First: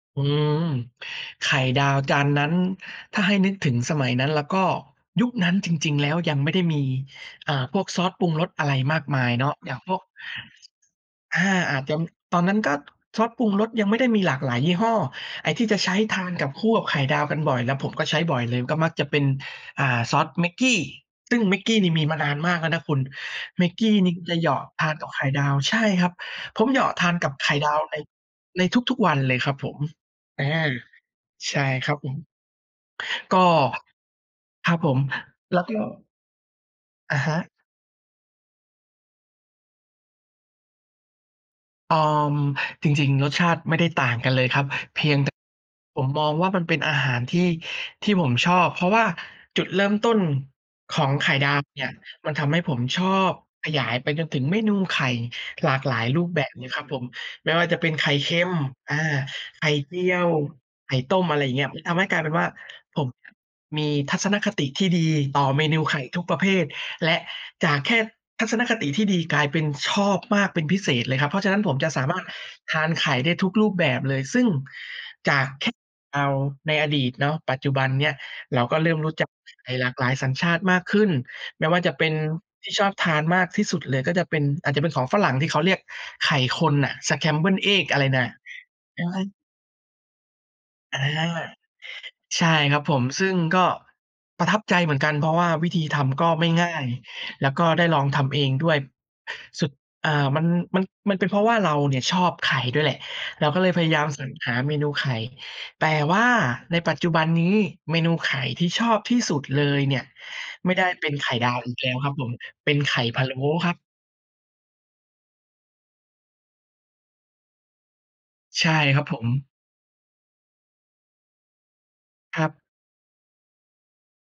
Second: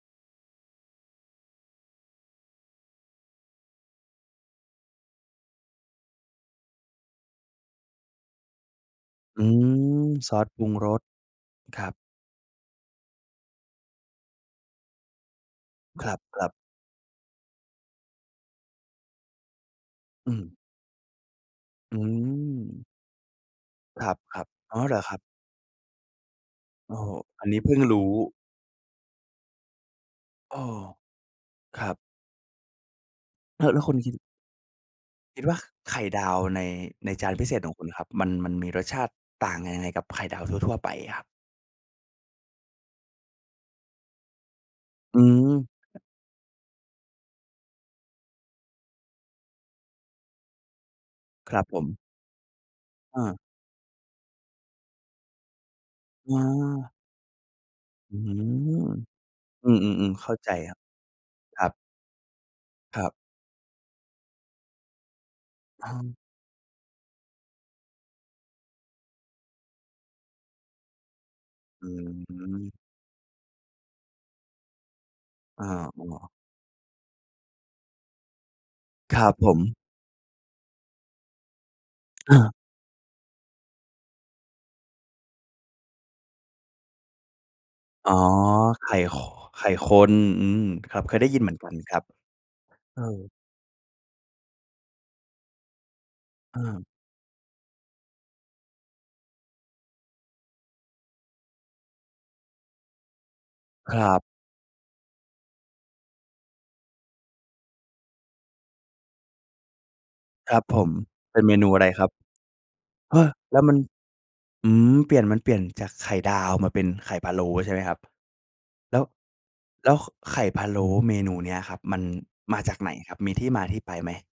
อืม ไข่ดาวจานนั้น ถ้าให้นึกถึงสมัยนั้นล่ะก็ ยุคนั้นจริง ๆ แล้วยังไม่ได้มี อ่า พวกซอสปรุงรสอะไรมากมายอเนาืะ อย่างพวก ม ซอสปรุงรส อา อคารจัจบ ำ ตอนนั้น ก็ซอสปรุงรสยังไม่ได้มีหลากหลายยี่ห้อ ไอ้ที่จะใช้ครทานกัับ บ ๆ คู่กับไข่ดาวกันบ่อย แล้วผมก็ใช้บ่อยเลย ก็มักจะเป็น อ่า ซออสืแม็ม กกี้ ซึ่งแม็กกี้นี่อืมีมานานมากแล้วนม ะคุณ แม็กกี้คนี่จะรัเหบ ยาะๆ อ๋อ ทเาหนรอกัคบรัไขบ? ่ดาว ใช่ครับ ผมเหยาโอะ้ ทานกับอัไนขน่ี้เดพิา่งวรใน ู้ ในทุก ๆ วันเลยครับผม อา โอ้ ใช่ครครัับ บผม ก็ อะ แล้วคุณคิด ครับผม คิดว่แลา้วก็ ไข่ดาวใน ในอะจาฮนพะ ิเศษของคุณครับ มัน มันมีรสชาติต่างกันยังไงกับไข่ดาวทั่ว ๆ ไปครับ? เออ จริง ๆ รสชาติไม่ได้ต่างกันเลยครับ เพียองืแตะ ม ผมมองว่า มันเป็นอาหารที่ ที่ผมชอบ เพราะว่าจุดเริ่มต้น ของไข่ดคารวับผเนี่ม ย มันทำให้ผมชออบ า ขยายไปจนถึงเมนูไข่หลากหลายรูปอแบบเลยครับา ผม ไม่ว่าจะเป็นไข่อื้อเคฮือ ็ม อา ไขอื่เจีม ยๆ ๆ เขว ้าใจครับ ไข่ต้ม อะไรอย่างเคงีร้ัย บ มันทำให้กลายเป็นว่า คผรมับ อะมีทัศนคติที่ดีต่อเมนูอะไขฮ่ะ ทุกประเภท และจากแค่ ทัศนคติที่ดี กลายเป็นชอบมากเป็นพิเศษเลยครับ เพราะฉะนั้นผมอจะสามารถืม ทานไข่ได้ทุกรูปแบบเลย ซึ่งจากอแา ค่ไข่ดาๆ วในอดีตเนาะ ปัจจุบันเนี่ย เราก็เริ่มรู้ครจัักบผไขม ่หลากหลายสัญชาติมากขึ้น ไม่ว่าจะเป็นอา ที่ชอบทานมากที่สุดเลยก็จะเป็น อาจจะเป็นของฝรั่ง ที่เขาเรียกไข่คนน่ะ scrambled eggs อะไรอ๋อ น่ะ ไข่ ค [unintelligible] ไข่คน อืม คอรา ับ เคยได้ยินเหมือนกันครับ ใช่ครับผเออ ม ซึ่งก็ ประทับใจเหมือนกัน เพราะว่าวิธีทำก็ไม่เง่าออ ย แล้วก็ได้ลองทำเองด้วย สุด อ่า มัน มัน มันเป็นเพราะว่าเราเนี่ยชอบไข่ด้วยแหละ เราก็เลยพยคายราัมบ สรรหาเมนูไข่ แต่ว่าในปัจจุบันนี้ เมนูไข่ที่ชอบที่สุดเลยเนี่ย ครับไม่ผได้ม เป็นไข่เป็นดเมาวนูอีกอะไแรล้วครคัรบ? ับผม เป็นไข่ฮพะะ โล้แล้วคมรัับ น อืม เปลี่ยน มันเปลี่ยนจากไข่ดาวมาเป็นไข่พะโล้ใช่ไหมครับ? ใช่แลค้รัว บผม แล้ว ข ไข่พะโล้เมนูเนี้ยครับ มันครัมาบ จากไหนครับ มีที่มาที่ไปไหม?